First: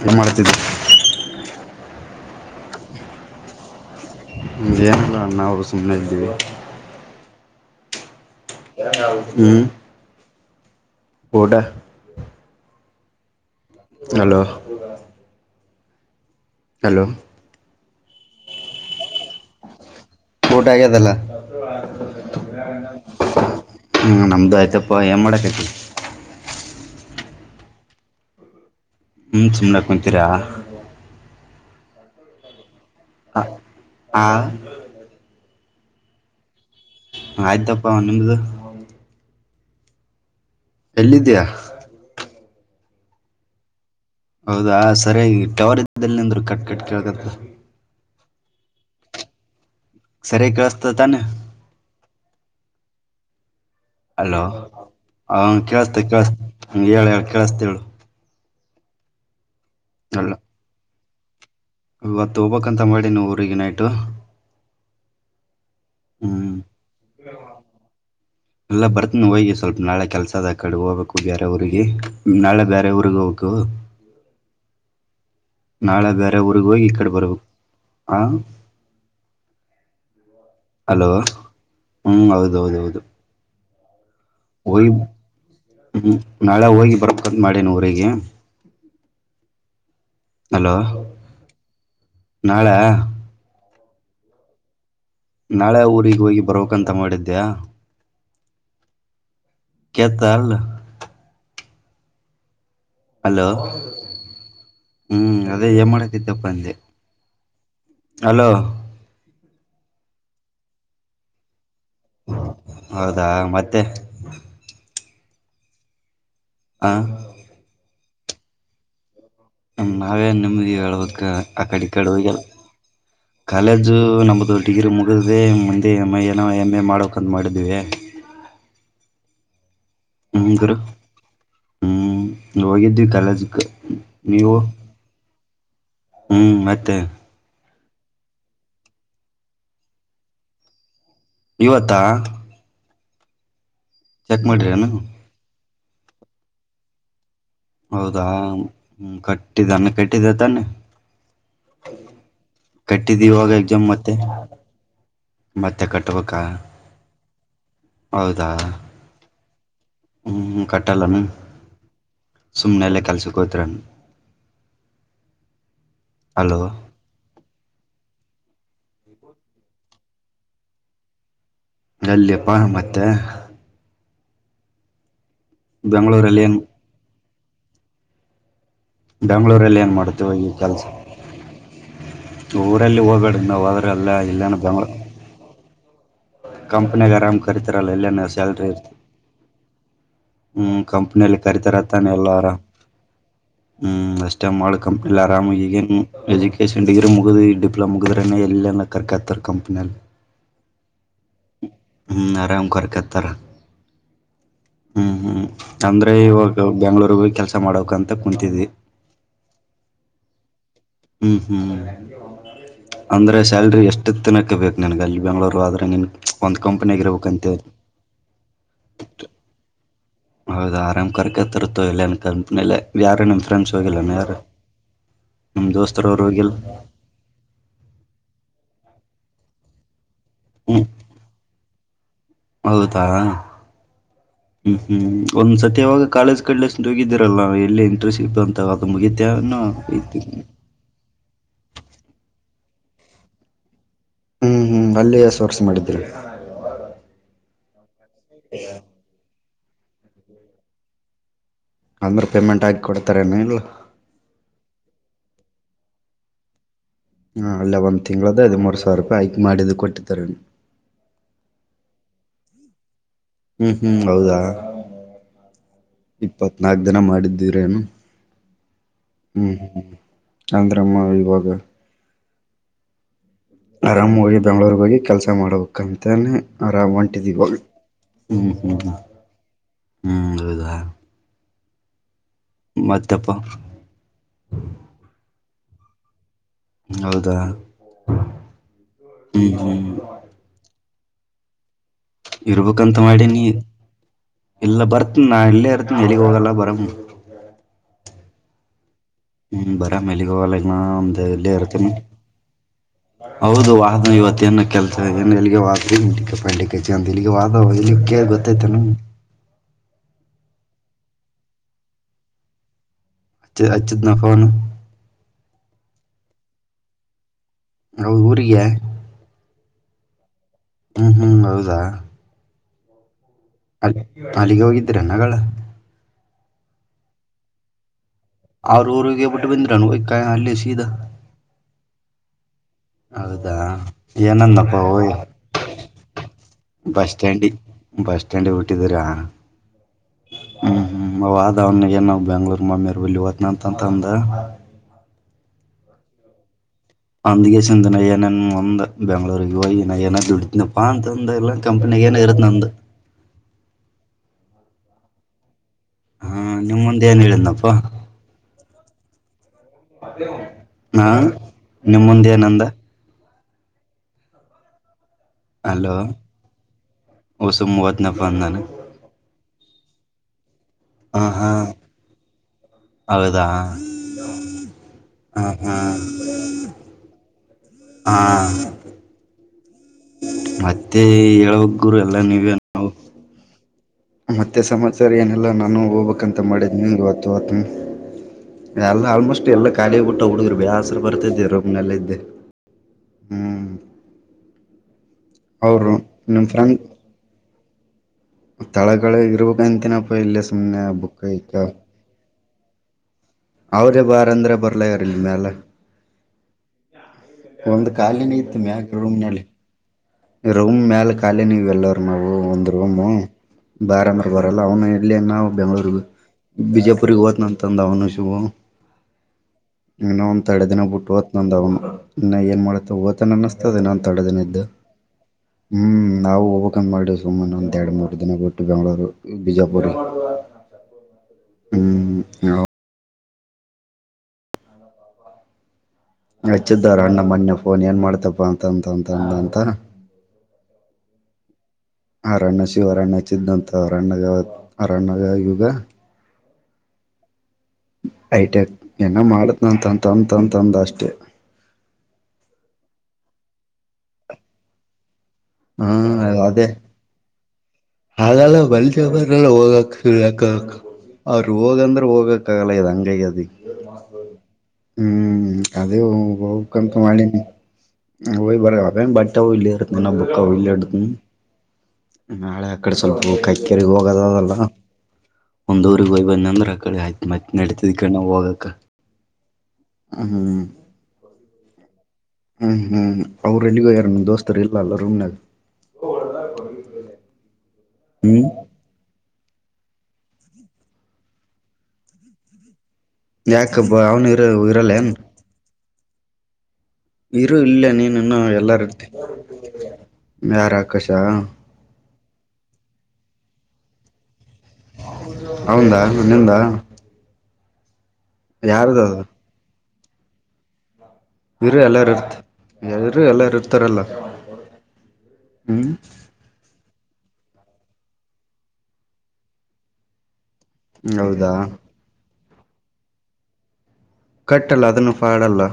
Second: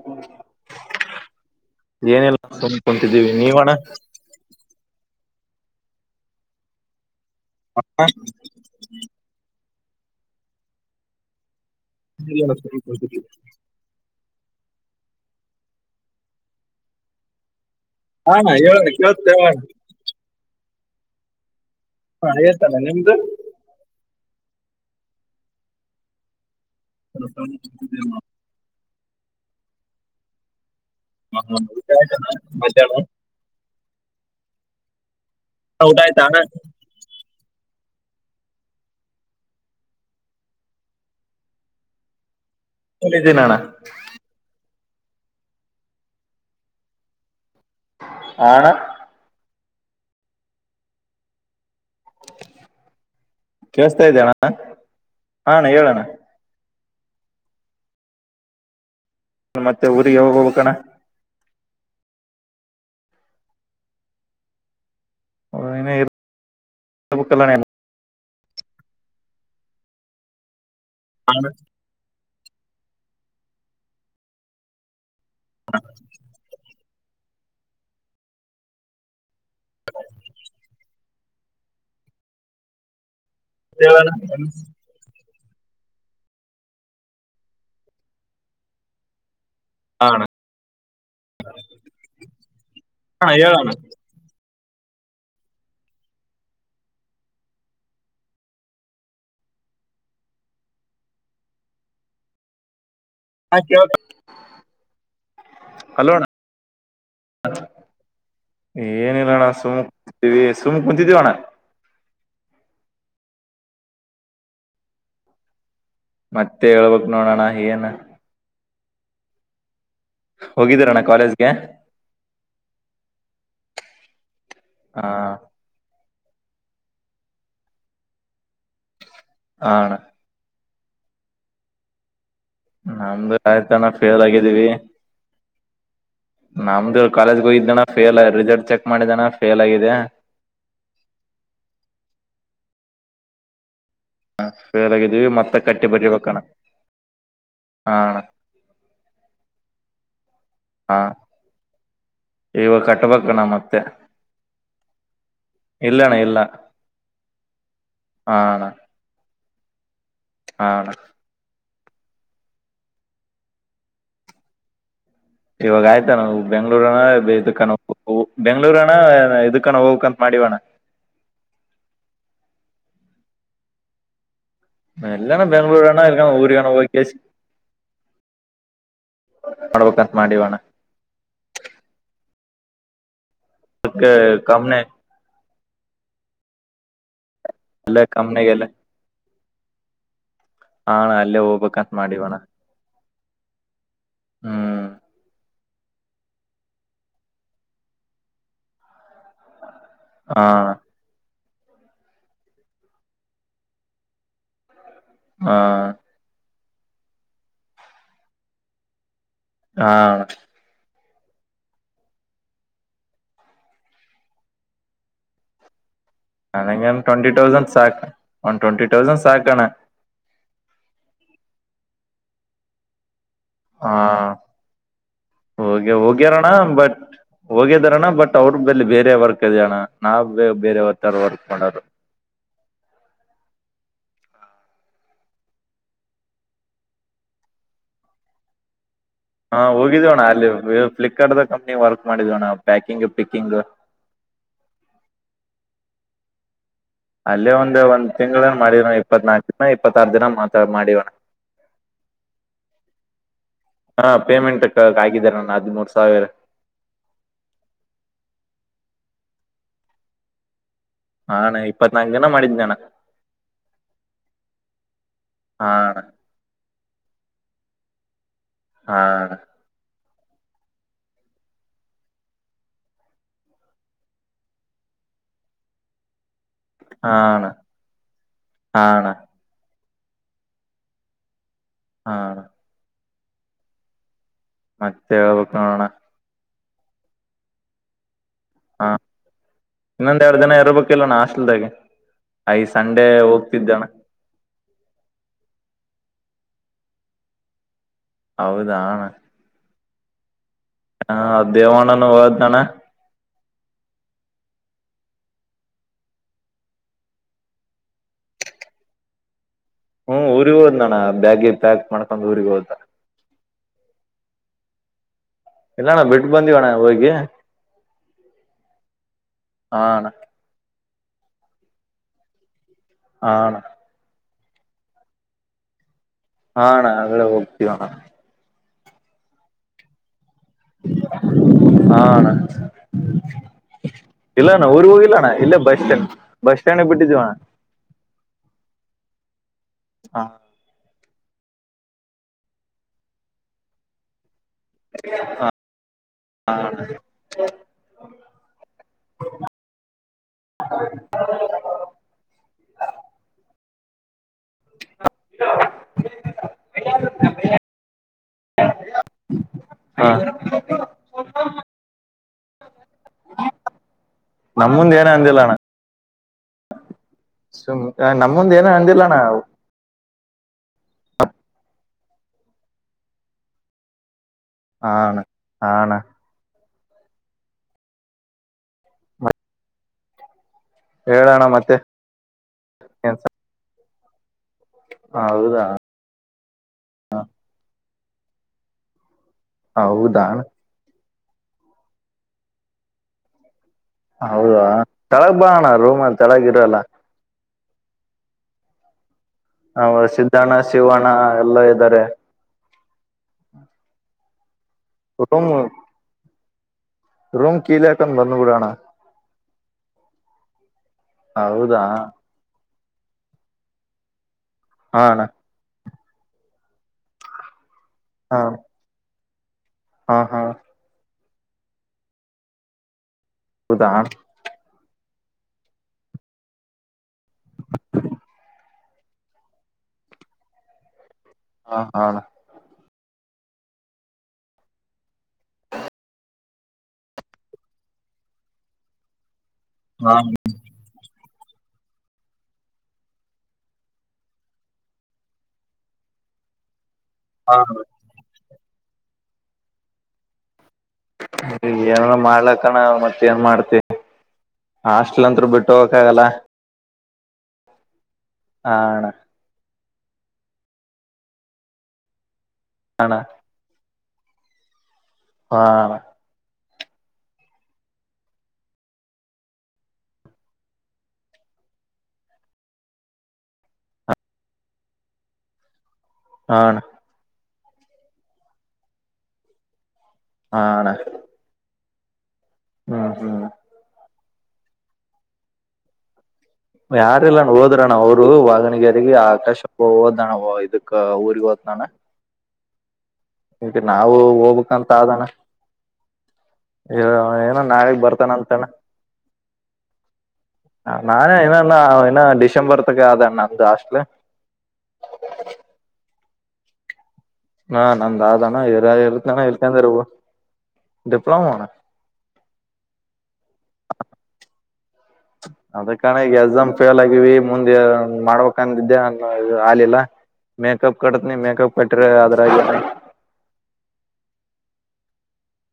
ಏನು ಮಾಡ್ತಿದೇ ಏನು ಇಲ್ಲ ಕೊಂತಿದ್ದೀವಿ ನೀವು ಅಣ್ಣ ಏನಿಲ್ಲ ನಾವು ಸುಮ್ನೆ ಬಿಡ್ತೀವ. ಹ. [inaudible] ಹ್ಮ್. ಊಡಾ. ಹ. [inaudible] ಹಲೋ. ಹಲೋ. ಹಾ ಅಣ್ಣಾ ಹೇಳ ಕಳ್ತದ ಹೇಳ. ಊಟ ಆಗದಲ್ಲ. ಹೇಳ್ತಾನೆ ನಿಮ್ದು ಹ್ಞ ನಮ್ದು ಆಯ್ತಪ್ಪ ಏನ್ ಮಾಡಕೈತಿ. ಹೊಲಸ. [inaudible] ಹ್ಮ ಸುಮ್ನೆ ಕುಂತೀರಾ. [inaudible] ಹ ಹಾ. ಊಟ ಆಯ್ತಾ. ಆಯ್ತಪ್ಪ ನಿಮ್ದು. ಎಲ್ಲಿದೀಯಾ. ಇಲಿ ಇದೀನಿ ಅನ್ನಾ. ಹೌದಾ ಸರಿಯಾಗಿ ಟವರ್ ಇದ್ದಲ್ಲಿಂದರು ಕಟ್ ಕಟ್ ಕೇಳಕತ್ತ. ಹಾ ಅಣ್ಣಾ. ಸರಿ ಕೇಳಸ್ತ ತಾನೆ. ಕೇಳಿಸ್ತಾ ಇದೆ ಅಣ್ಣ ಹಲೋ ಹ ಹಾ ಅಣ್ಣ ಕೇಳತ ಹೇಳಣ್ಣ ಕಸ್ ಹ ಹೇಳ ಹೇಳ ಕೇಳಸ್ತಿ ಹೇಳು. ಮತ್ತೆ ಊರಿಗೆ ಅಲ್ಲ ಯಾವಾಗ ಹೋಗ್ಬೇಕಣ್ಣ. ಇವತ್ತು ಹೋಗಬಕಂತ ಮಾಡಿ ನೀ ಊರಿಗೆ ನೈಟು. ುಲ್ಲ. [inaudible] ಇಲ್ಲ ಬರ್ತ್ನ ಹೋಗಿ ಸ್ವಲ್ಪ ನಾಳೆ ಕೆಲ್ಸದ ಕಡೆ ಹೋಗಬೇಕು ಅಣ್ಣ ಬ್ಯಾರೆ ಊರಿಗೆ. ನಾಳೆ ಬ್ಯಾರೆ ಊರಿಗೆ ಹೋಗ್ಬೇಕು. ನಾಳೆ ಬ್ಯಾರೆ ಊರ್ಗ ಹೋಗಿ ಈ ಕಡೆ ಬರ್ಬೇಕು ಆ. [inaudible] ಹಲೋ ಹ್ ಹೌದ ಹೌದ ಹೌದು. ಹೇಳಣ್ಣ. ಹೋಗಿ ಹ್ಮ ನಾಳೆ ಹೋಗಿ ಬಾರ್ಬೇಕಂತ ಮಾಡೇನ ಊರಿಗೆ. ಹಾ ಅಣ್ಣ ಹಲೋ ನಾಳೆ. ಅಣ್ಣ ಹೇಳೋಣ ನಾಳೆ ಊರಿಗೆ ಹೋಗಿ ಬರ್ಬೇಕಾಂತ ಮಾಡಿದ್ದ್ಯಾ. ಕೆತರ್ಲಾ. ಹಲೋ ಹಾ ಕೇಳ್ತಾ ಹ್ಮ್ ಅದೇ ಏನ್ ಹಲೋ ಅಣ್ಣ ಮಾಡತಿದ್ದಪ್ಪ ಅಂದೆ. ಹಲೋ ಏನಿಲ್ಲ ಅಣ್ಣ ಸುಮು ಕೂತಿದ್ವಿ ಸುಮಕ್ ಕುಂತಿದ್ದೀವಣ್ಣ. ಹೌದಾ ಮತ್ತೆ. ಮತ್ತೆ ಹ ಹೇಳ್ಬೇಕಕ್ ನೋಡೋಣ ಏನ್. ನಾವೇನ್ ನಿಮಗೆ ಹೋಗಿದ್ದೀರಣ್ಣ ಹೇಳಕ್ ಕಾಲೇಜ್ಗೆ ಆ ಕಡೆ ಕಡೆ ಹೋಗಲ್ಲ ಕಾಲೇಜು ನಮ್ದ. ಡಿಗ್ರಿ ಹಾ ಮುಗದೇ ಮುಂದೆ ಎ ಏನೋ ಎಮ್ ಎ ಮಾಡಬೇಕು ಅಂತಾ ಮಾಡಿದ್ವಿ. ಹಾ ಅಣ್ಣಾ. ಹ್ಮ್ಂತರ ಹ್ಮ್. ಹೋಗಿದ್ವಿ ನಮ್ದು ಕಾಲೇಜಕ್ಕೆ ಆಯ್ತ ನಾ ಫೇಲ್ ನೀವು ಆಗಿದ್ದೀವಿ. ಹ್ಮ್ ಮತ್ತೆ ನಮದು ಕಾಲೇಜ್ಗ್ ಹೋಗಿದ್ ಅನ. ಫೇಲ್ ರಿಸಲ್ಟ್ ಚೆಕ್ ಮಾಡಿದಾನ ಫೇಲ್ ಆಗಿದೆ. ಇವತ್ತಾ. ಚೆಕ್ ಹ ಮಾಡ್ರೇನು ಫೇಲಾಗಿದೀವಿ ಮತ್ತೆ ಕಟ್ಟಿ ಬರಿಬೇಕಣ. ಹಾ ಹೌ ಅಣ್ಣ ಕಟ್ಟಿದ್ದಾನೆ ಕಟ್ಟಿದ್ದ ತಾನೆ. ಹಾ ಇವಾಗ ಕಟ್ಬೇಕಣ್ಣ ಕಟ್ಟಿದ್ದೀವಾಗ ಎಕ್ಸಾಮ್ ಮತ್ತೆ. ಮತ್ತೆ ಇಲ್ಲಣ್ಣ ಕಟ್ಟಬೇಕ ಇಲ್ಲ ಹಾ ಹೌದಾ ಅಣ್ಣ ಹ್ಮ್ ಹಾ ಅಣ್ಣ ಕಟ್ಟಾಲನು ಸುಮ್ಮ್ನೆಲ್ಲೇ ಕಲ್ಸಿಕೋತರನ್ನು ಇವಾಗ ಆಯ್ತಾ ನಾವು ಬೆಂಗ್ಳೂರನ ಬ ಕನು ಬೆಂಗ್ಗಳೂರಣ್ಣ ಇದಕಣ ಹೋಗಕಂತ ಮಾಡಿವಣ್ಣ ಏಲ್ಲಿಯಪ್ಪಾ ಮತ್ತೆ ಎಲ್ಲಣ ಬೆಂಗ್ರುಣ ಎಲ್ಲ ಬೆಂಗಳೂರಲ್ಲಿ ಏನು ಊರಿಯಣೋ ಕ ಬೆಂಗ್ಳೂರಲ್ಲಿ ಏನ್ ಮಾಡತೇವೆ ಈ ಮಾಡಿವಣ್ಣ ಕೆಲ್ಸ ಊರಲ್ಲಿ ಹೋಗ್ಬೇಡ ನಾವ ಆದ್ರೆ ಅಲ್ಲ ಇಲ್ಲೇನ ಕಮ್ನೆ ಜಂಗ್ರ ಕಂಪನಿಗ ಆರಾಮ್ ಕರಿತಾರಲ್ಲ ಅಲ್ಲೇ ಇಲ್ಲನ ಕಮ್ನೆಗೆಲ್ಲ ಸ್ಯಾಲ್ರಿ ಇರ್ತಿ ಹ್ಮ್ ಹಾ ಅಣ್ಣ ಕಂಪ್ನಿಯಲ್ಲಿ ಅಲ್ಲೇ ಹೋಗ್ಬೇಕಂತ ಕರಿತಾರತಾನ ಮಾಡಿವಣ್ಣ ಎಲ್ಲಾರ ಹ್ಮ್ ಅಷ್ಟ ಮಾಡ್ ಹ್ಮ್ ಕಂಪ್ನಿಲ್ಲಿ ಆರಾಮ ಈಗನ್ ಹ್ಮ್ ಎಜುಕೇಶನ್ ಡಿಗ್ರಿ ಮುಗಿದ ಡಿಪ್ಲೊಮ ಮುಗಿದ್ರ ಎಲ್ಲೆಲ್ಲ ಕರ್ಕತ್ತ ಕಂಪ್ನಿಯಲ್ಲಿ ಹಾ ಹ್ಮ ಆರಾಮ್ ಕರ್ಕತರ ಹ್ಮ್ ಹ್ಮ್ ಹಾ ಅಂದ್ರೆ ಇವಾಗ ಬೆಂಗ್ಳೂರ್ ಕೆಲ್ಸ ಮಾಡಕ್ ಅಂತ ಕುಂತಿದ್ವಿ ಹಾ ರಿ ಹ್ಮ್ ಹ್ಮ್ ಅಂದ್ರೆ ಸ್ಯಾಲ್ರಿ ಎಷ್ಟು ತನಕ್ಕೆ ಬೇಕು ನನ್ಗ ಅಲ್ಲಿ ಬೆಂಗ್ಳೂರು ಆದ್ರೆ ನೀನ್ ಅ ಟ್ವೆಂಟಿ ತೌಸ್ ಸಾ ಒನ್ ಟ್ವೆಂಟ ತೌಸಂಡ್ ಸಾಕಣ ಹೌದು ಆರಾಮ್ ಕರ್ಕ ತರತೋ ಇಲ್ಲನ್ ಕಂಪ್ನಿಯಲ್ಲ ಯಾರು ನಿಮ ಫ್ರೆಂಡ್ಸ್ ಹೋಗಿಲ್ಲಾನ ಯಾರ ಹೋಗ್ಯ ಹೋಗ್ಯಾರಣ ಬಟ್ ಹೋಗ್ಯದಾರಣ ಬಟ್ ಅವ್ರ ಬಲ್ಲಿ ಬೇರೆ ಬೇರೆ ವರ್ಕ್ ಅದ್ಯಣ ನಾವ ಹ್ಮ್ ಬೇರೆವ ತರ ವರ್ಕ್ ಮಾಡೋರು ಹೌದಾ ಹ್ಮ್ ಹ್ಮ್ ಒಂದ್ ಸತ್ಯವಾಗ ಕಾಲೇಜ್ ಕಡ್ಲೆಷ್ಟಗಿದ್ದೀರಲ್ಲ ಎಲ್ಲಿ ಇಂಟ್ರೆಸ್ಟ್ ಇಂತ ಹಾ ಹೋಗಿದೋಣ ಅಲ್ಲಿ ಫ್ಲಿಕಾರ್ಟ್ ಕಂಪ್ನಿ ವರ್ಕ್ ಮಾಡಿದವಣ ಪ್ಯಾಕಿಂಗ್ ಪಿಕ್ಕಿಂಗ್ ಹ್ಮ್ ಹ್ಮ್ ಅಲ್ಲೇ ಸ ವರ್ಸ್ ಮಾಡಿದ್ರು ಅಲ್ಲೇ ಒಂದು ಒಂದ ತಿಂಗಳನ್ ಮಾಡವಣ ಇಪ್ಪತ್ ನಾಲ್ಕು ದಿನ ಇಪ್ಪತ್ತಾರ ದಿನ ಮಾತ ಮಾಡಿವಣ ಅಂದ್ರೆ ಪೇಮೆಂಟ್ ಹಾಕಿ ಕೊಡ್ತಾರೇನ ಇಲ್ಲ ಹಾ ಪೇಮೆಂಟ್ ಆಗಿದಾರ ಅ ಮುರು ಸಾವಿರ ಹಾಂ ಅಲ್ಲೇ ಒಂದು ತಿಂಳದ ಹದದುಮ ಮೂರು ಸಾವಿರ ರೂಪಾಯಿ ಹಐಕ್ ಮಾಡಿದ್ದು ಕೊಟ್ಟಾರೆ ಹಾನ ಇಪ್ಪತ್ನಾಲ್ಕು ಧಿನ ಮಾಡಿದ್ನಾನ ಹ್ಮ್ ಹ್ಮ್ ಹೌದಾ ಹಾ ಇಪ್ಪತ್ನಾಕ ದಿನ ಮಾಡಿದ್ದೀವ್ರೇನು ಅಣ್ಣ ಹ್ಮ್ ಹ್ಮ್ ಅಂದ್ರಮ್ಮ ಇವಾಗ ಆರಾಮ ಹೋಗಿ ಬೆಂಗ್ಳೂರ್ಗ್ ಹೋಗಿ ಕೆಲ್ಸ ಮಾಡ್ಬೇಕಂತಾನೇ ಆರಾಮ ಹಾ ಅಣ್ಣ ಒಂಟಿದೀವಾಗ ಹ್ಞ ಹ್ಞೂ ಹಾ ಹ್ ಅಣ್ಣ ಹ್ಞೂ ಹೌದಾ ಹಾ ಮತ್ತಪ್ಪ ಮತ್ತೆಳ ಬೇಕ್ಕಣ ಹೌದಾ ಹಾ ಹ್ಮ್ ಹ್ಮ್ ಇನ್ನೊಂದ ಎರಡು ದಿನ ಇರ್ಬೇಕಲ್ವಣ ಹಾಸ್ಟಲ್ದಾಗೆ ಇರ್ಬೇಕಕ್ಂತ ಮಾಡೀಿನಿ ಎಲ್ಲ ಬರ್ತನಿ ನಾ ಎಲ್ಲೇ ಇರ್ತನಿ ಎ ತಗಲ್ಲ ಬರಮ ಹೌದಣ ಹ್ಮ್ ಬರ ಮೇಲೆಗೆ ಹೋಗಲ್ಲ ನ ಒಂದು ಇಲ್ಲ ಇರ್ತೇನೆ ದೇವಣ್ಣನು ಹೋದ್ನಣ್ಣ ಹೌದು ವಾಹನ ಇವತ್ತ ನ ಕೆಲ್ಸ ಏನ್ ಎಲ್ಲಿಗೆಾದ ಅ ಇಲ್ಲಿಗೆ ವಾದ ಇ ಗೊತ್ತೈ್ತನು [inaudible] ಹ್ಮ್ ಊರಿಗೆ ಹೋದ್ ನಾನ ಬ್ಯಾಗೆ ಪ್ಯಾಕ್ ಮಾಡ್ಕೊಂಡ್ ಊರಿಗೆ ಹೋದ ಚಿ ಹಚ್ಚಿದ್ನ ಪೋನ್ ಎಲ್ಲಣ್ಣ ಬಿಟ್ಟ ಬಂದಿವಣ್ಣ ಹೋಗಿ ಅವರ ಊರಿಗೆ ಹಾ ಅಣ್ಣ ಹ್ಮ್ ಹ್ಮ್ ಹೌದಾ ಹಾ ಅಣ್ಣ ಅಲ್ ಅಲ್ಲಿಗೆ ಹೋಗಿದ್ದೀರೇನ ಆಗಲೇ ಹಾ ಅಣ್ಣ ಆಗಳೇ ಹೋಗಿದ್ಬಿಯನ್ನ ಅವ್ರ ಊರಿಗೆ ಬಿಟ್ ಬಂದ್ರಿ ಏನ್ ಅಲ್ಲೇ ಸೀದಾ ಹಾ ಅಣ್ಣ ಹೌದಾ ಇಲ್ಲಣ್ಣ ಏನಂದಪ್ಪ ಊರಿಗ್ ಓಯ್ ಹೋಗಿಲ್ಲಣ್ಣ ಇಲ್ಲೆ ಬಸ್ಟ್ಯಾಂಡ್ ಬಸ್ಟ್ಯಾಂಡ್ ಬಸ್ ಬಿಟ್ಟೆವ ಅಣ್ಣ ಸ್ಟ್ಯಾಂಡಿ ಬಸ್ ಸ್ಟ್ಯಾಂಡಿಂಗ್ ಬಿಟ್ಟಿದ್ದೀರಾ ಹಾ ಹ್ಮ್ ಹ್ಮ್ ಹೋದ ಅವನ ಏನು ಬೆಂಗ್ಳೂರ್ ಮಮೇರು ಬಲ್ಲಿ ಹೊತೆನ ಅಂತಂದ ಹಾ ಹ ಅಂದಗೆಸಂತ ನಯ್ಯನನ್ ಒಂದ ಬೆಂಗ್ಳೂರಿಗೆ ಹೋಗಿ ನಯ್ಯನ ದುಡಿತನಪ್ಪಾ ಅಂತಂದ ಎಲ್ಲ ಕಂಪನಿ [inaudible] [inaudible] ಹಾ ನಿಮ ಮುಂದೆ ಏನ್ ಹೇಳಿದ್ನಪ್ಪ [unintelligible] ಹಾ ನಿಮ್ಮಂದ ಏನಂದ ನನ ಮುಂದೆ ಏನ್ ಹಲೋ ನನ ಮುಂದ್ ಅಂದಾನ ಏನ ಅಂದಿಲ್ಲಣ ಹಾ ಹಾ ಹೌದಾ ಹಾ ಅಣ್ಣ ಹ ಹಾ ಅಣ್ಣ ಹಾ ಮತ್ತೆ ಹೇಳಣ್ಣ ಹೇಳಬೇಕ ಮತ್ತೆ ಗುರು ಎಲ್ಲಾ ನೀವೇ ನಾವು ಏನ್ ಸ ಮತ್ತೆ ಸಮಾಚಾರ ಏನೆಲ್ಲ ಹೌದಾ ನಾನು ಹೋಗ್ಬೇಕಕ್ಂತ ಮಾಡಿದೀನಿ ನಾನು ಹೋಗಬೇಕು ಅಂತ ಮಾಡಿದ್ನಿ ಇವತ್ತ್ ಹೊತೆನ್ ಎಲ್ಲ ಆಲ್ಮೋಸ್ಟ್ ಎಲ್ಲ ಖಾಲಿ ಆಗಿ ಹೌದಾ ಬಿಟ್ಟಾವು ಅಣ್ಣ ಹುಡುಗ್ರು ಬ್ಯಾಸರ ಬರ್ತಿದ್ದೆ ರೂಮ್ನಲೆ ಇದ್ದೆ ಹ್ಮ್ ಹೌದಾ ತಳಗ್ ಬಾ ಅಣ್ಣ ಅವರು ರೂಮ ತಳಗ ನಿಮ್ಮ ಫ್ರೆಂಡ್ ಇರಲ್ಲ ತಳಗಳ ಇರ್ಬೇಕ ಅಂತಿನಪ್ಪ ಇಲ್ಲ ಸಿದ್ದಣ್ಣ ಸುಮ್ನೆ ಶಿವಣ್ಣ ಹಬ್ಬಕ್ ಇವಕ ಎಲ್ಲಾ ಇದ್ದಾರೆ ಅವರೇ ಬಾರಂದ್ರೆ ಬರಲೇ ಇಲ್ಲ ಮ್ಯಾಲ ರೂಮ್ ರೂಮ್ ಕೀಲಿ ಒಂದು ಹಾಕೊಂಡ್ ಕಾಲಿನ ಇತ್ತು ಬಂದ್ಬಿಡೋಣ ಮ್ಯಾಗ ರೂಮ್ ನಲ್ಲಿ ರೂಮ್ ಮೇಾಲ ಖಾಲಿ ನೀ ಹೌದಾ ಎಲ್ಲರು ನಾವು ಒಂದ್ ರೂಮ್ ಬಾರ ಮ ಬರಲ್ಲ ಅವ್ನ ಹಾ ಇಲ್ಲಿ ಅಣ್ಣ ನಾವು ಬೆಂಗ್ಳೂರ್ಗ ಬಿಜಾಪುರಗೆ ಹೋತೀನಿ ಅಂತ ಅಂತದನು ಅವನು ಹಾ ಶಿವು ಹಾ ಇನ ಹಾ ಒಂದ ತೊಡೆ ದಿನ ಬಿಟ್ಟು ಓತ್ತೇನನಂದ ಅವನು ಇನ್ನ ಏನ್ ಮಾಡ್ತಾ ಓದ ಅನ್ನಿಸ್ತದೆೇನೆ ಹೌದಾ ಇನ್ನೊಂದ ತೊಡೆ ದಿನಾ ಇದ್ದು ಹ್ಮ್ ನಾವು ಹೋಗಬಕಂದ್ ಮಾಡವಿ ಸುಮಮ್ಮನೆ ಒಂದ ಎರಡು ಮೂರು ದಿನ ಒಟ್ಟು ಬೆಂಗ್ಗಳೂರು ಬಿಜಾಪುರಿಗ [unintelligible] ಹಾ ಹಾ ಹಚ್ಚಿದ ಅವರ ಅಣ್ಣ ಮೊನೆ ಫೋನ್ ಏನ್ ಮಾಡ್ತಪ್ಪ ಅಂತಂತಂತಂದ ಅಂತ ಹಾ ಹ್ಮ ಅವರ ಅಣ್ಣ ಶಿವ ಅವರ ಅಣ್ಣ ಹಚ್ಚಿದಂತ ಅವರನ್ನ ಅವರನ್ನ ಶಿವು ಗ ಹಾ ಐಟ ಏನ ಮಾಡತ್ ಅಂತಂತ ಏನ ಮಾಡ್ಲಕಣ ಮತ್ತ ಏನ್ ಮಾಡ್ತೆ ಹಾಸ್ಟೆಲ್ ಇಲ್ಲ ಅಂತ್ರೂ ಬಿಟ್ಟು ಹಾ ಹೋಗಕಾಗಲ್ಲ ಅದೇ ಹಾಗಲ್ಲ ಮನಸೆ ಅಣ್ಣ ಬರಲ್ಲ ಹೋಗಕ್ಕ ಸುಳ್ ಯಾಕೆ ಹಾಡಬೇಕ ಅವ್ರ ಹೋಗಂದ್ರ ಹೋಗಕ್ ಕ್ಕಗಾಲ ಅಣ್ಣ ಅಂಗಗ್ಯಾದ ಈಗ ಅ ಹ್ಮ್ ಹಾ ಅಣ್ಣ ಅದೇ ಬೇಕಂತ್ ಮಾಡಿನಿ ಹೋಗಿ ಬರ್ಬೇಕೇನ ಬಟ್ಟಿ ಹವಾ ಇಲ್ಲೇ ಇರ್ತೀನಿ ಅವು ಇಲ್ಲೇ ಇಡ್ತನಿ ನಾಳೆ ಆಕಡೆ ಸ್ವಲ್ಪ ಕೈಕೇರಿಗ ಹೋಗದದಲ್ಲ ಒಂದು ಹಯ ಬಂದ ಹಾ ನಂದರ ಅಂದ್ರ ಅಣ್ಣ ಆ ಕಡೆ ಆಯ್ತು ಮತ್ತೆ ನಡತದ ಕ ನ ಹೋಗಕ್ಕ ಹಾ ಅಣ್ಣ ಹ್ಮ್ ಹ್ಮ್ ಅವ್ರು ಎಲ್ಲಿಗೋ ಯಾರ ನಿಮ್ ದೋಸ್ತರು ಇಲ್ಲ ಅಲ್ಲ ರೊಮನಾಗ ಯಾರಿಲ್ಲಾಣ್ಣ ಹೋದ್ರಣ ಅವ್ರು ವಾಗನಿಗೆರಗಿ ಆಕಾಶ ಹೋದನಣ ಇದಕ್ಕ ಊರಿಗೆ ಹೋದನಣ ಈಗ ಯಾಕಬ್ಬ ನಾವು ಅವನು ಇರ ಇರಲ್ಲ ಹೋಗಬೇಕಂತ ಏನ್ ಆದಣ್ಣ ಇವು ಇರು ಏನ ಇಲ್ಲ ನಾಳಿಗ್ ಬರ್ತಾನ ನೀನುನ್ನು ಅಂತಣ್ಣ ಎಲ್ಲಾರ ಇರ್ತಿ ಯಾರ ಆಕಾಶ ನಾಳೆ ಇನ ಇನ್ನ ಡಿಸೆಂಬರ್ ತಕ ಆದಣ್ಣ ನಮ್ದು ಹಾಸ್ಟೆಲ್ ಅವಂದಾ ನಿಂದಾ ಹಾ ನಂದ ಆದಣ್ಣ ಇರ ಇರ್ತ್ನ ಇಲ್ಕಂದ್ರವು ಇರಿ ಎಲ್ಲಾರು ಇರ್ತ ಇರು ಎಲ್ಲಾರು ಇರ್ತಾರಲ್ಲ ಹ್ಮ್ ಅದಕ್ಕಣ ಈಗೆ ಎಕ್ಸಾಮ್ ಪೇಲ್ ಆಗವಿ ಮುಂದೆ ಮಾಡ್ಬೇಕಂದಿದ್ದೆ ಅ ಆಲಿಲ್ಲ ಮೇಕಪ್ ಕಟ್ತ್ನೀ ಹೌದಾ ಮೇಕಪ್ ಕಟ್ಟ್ರಿ ಅದ್ರಾಗ ಕಟ್ಟಲ್ಲ ಅದನ್ನು ಪಾಡಲ್ಲ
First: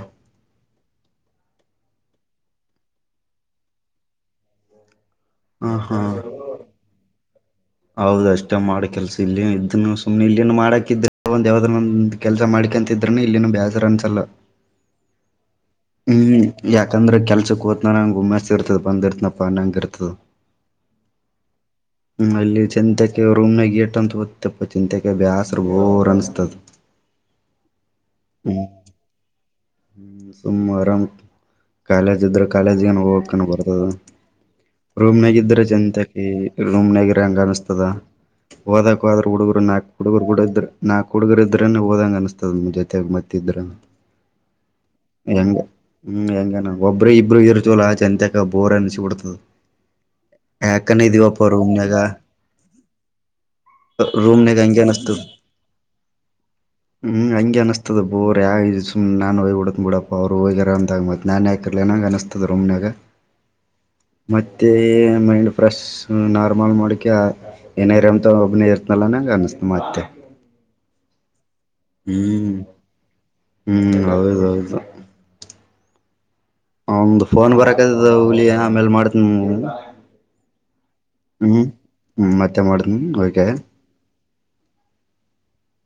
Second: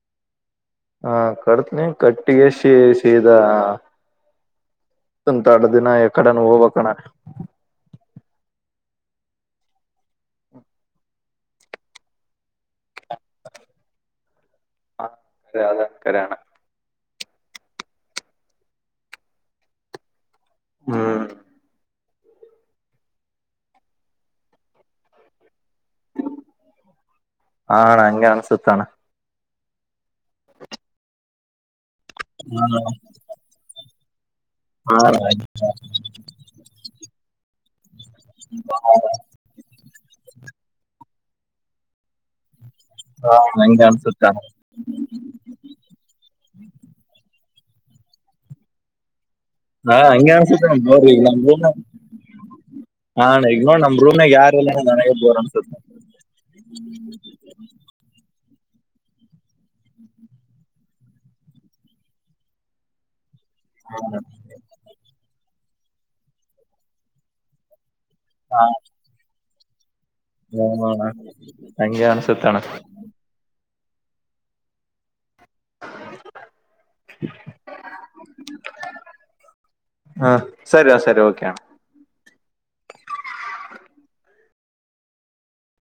ಹಾ ಕಟ್ತನಿ ಕಟ್ಟಿಗೆ ಶೀ ಸೀದಾ ಒಂತಡ್ ಹ ದಿನ ಹಾ ಯ ಕಡೆನ ಹೋಗ್ಬೇಕಣ ಹೌದ ಅಷ್ಟೇ ಮಾಡ ಕೆಲ್ಸ ಇಲ್ಲಿ ಇದನ್ನು ಸುಮ್ನೆ ಇಲ್ಲಿ ಮಾಡಕಿದ ಒ ದೇವಂದ ಕೆಲ್ಸ ಮಾಡಿ ಹಂತ ಇದ್ರನು ಇಲ್ಲಿನ ಬ್ಯಾಸರ ಅನ್ಸಲ್ಲ ಅ ಅದ ಕರೆಯಣ ಹ್ಮ್ ಯಾಕಂದ್ರೆ ಕೆಲ್ಸಕ್ಕೆ ಹೋತನನಂಗ ಉಮ್ಮೆಸ್ ಇರ್ತದ ಬಂದ ಇರ್ತನಪ್ಪ ನಂಗ ಇರ್ತದ ಹ್ಮ್ ಹ್ಮ ಇಲ್ಲಿ ಚೆಂತೆಕ ರೂಮ್ ನ ಗೇಟ್ ಅಂತ ಓದ್ತೆಪ್ಪಾ ಚೆಂತೆಕ ಬ್ಯಾಸ್ ಬೋರ್ ಅನ್ಸ್ತದ ಹಾ ಅಣ್ಣ ಹಂಗೆ ಹ್ಮ್ ಅನ್ಸುತ್ತಣ ಹ್ಮ್ ಸುಮ್ ಆರಾಮ್ ಕಾಲೇಜ್ ಇದ್ರೆ ಕಾಲೇಜ್ಗನ ಹೋಗ ಕನ ಬರ್ತದ ಹಾ ರೂಮ್ನಾಗಿದ್ರ ಚಂತಕಿ ರೂಮ್ನಾಗ ರ ಹಂಗ ಅನಸ್ತದ ಹೋದಕೋದ್ರ ಹುಡುಗರು ನಾಕ್ ಹುಡುಗರು ಹುಡ ಇದ ನಾಕ್ ಹುಡುಗರು ಇದ್ರೇನೆ ಹೋದಂಗ ಅನಸ್ತದ ನಮ್ ಜತೆ ಹಾ ಹಂಗೆ ಅನ್ಸುತ್ತೆ ಅಣ್ಣ ಹಂಗ ಹ್ಮ್ ಹೆಂಗನ ಒಬ್ಬ್ರ ಇಬ್ಬರು ಇರ್ತೀವಲ್ಲ ಚೆಂತಕ ಬೋರ್ ಅನ್ಸಿ ಬಿಡ್ತದ ಹಾ ಹಂಗೆ ಯಾಕನ ಅನ್ಸುತ್ತಣ್ಣ ಇದೀವಪ್ಪ ಬೋರ ರೂಮ್ನಾಗ ಹಾ ಈಗ ನೋಡ್ ನಮ್ ರೂಮಾಗ ರೂಮ್ನಾಗ ಯಾರಲ್ಲ ಹಂಗೆ ನನಗ ಅನಸ್ತದ ಬೋರ್ ಅನ್ಸುತ್ತ ಹ್ಮ್ ಹಂಗೆ ಅನಸ್ತದ ಬೋರ ಯ ಸುಮ್ ನಾನು ಹೋಗಿ ಬಿಡಿತನಪ್ಪ ಪಪ್ಪ ಅವರು ಹೋಗ್ಯರೋ ಅಂದಾಗ ಮತ್ತ ನಾನ ಯಾಕೆ ಹಾಕಿರಿಲಿ ಅನಂಗೆ ಅನ್ಸುತ್ತದ ರೂಮ್ನ್ಯಾಗ ಮತ್ತೆ ಮೈಂಡ್ ಫ್ರೆಶ್ ನಾರ್ಮಲ್ ಮಾಡಕ ಏನರ ಒಬ್ಬನೇ ಇರ್ತನಲ್ಲ ನಂಗಗೆ ಅನಸ್ತ ಮತ್ತೆ ಹ್ಮ ಅಂಗೆ ಹ್ಮ್ ಅನ್ಸುತ್ತಣ್ಣ ಹ್ಮ್ ಹೌದೌದು [inaudible] ಒಂದ್ ಫೋನ್ ಬರಕತದ ಹುಲಿಯ ಆಮೇಲ್ ಮಾಡ್ತಿನಿ ಹಾ ಸರಿ ಸರಿ ಓಕೆ ಅಣ್ಣ ಹ್ಮ್ ಹ್ಮ ಮತ್ತೆ ಮಾಡ್ತೀನಿ ಓದ್ಕೋ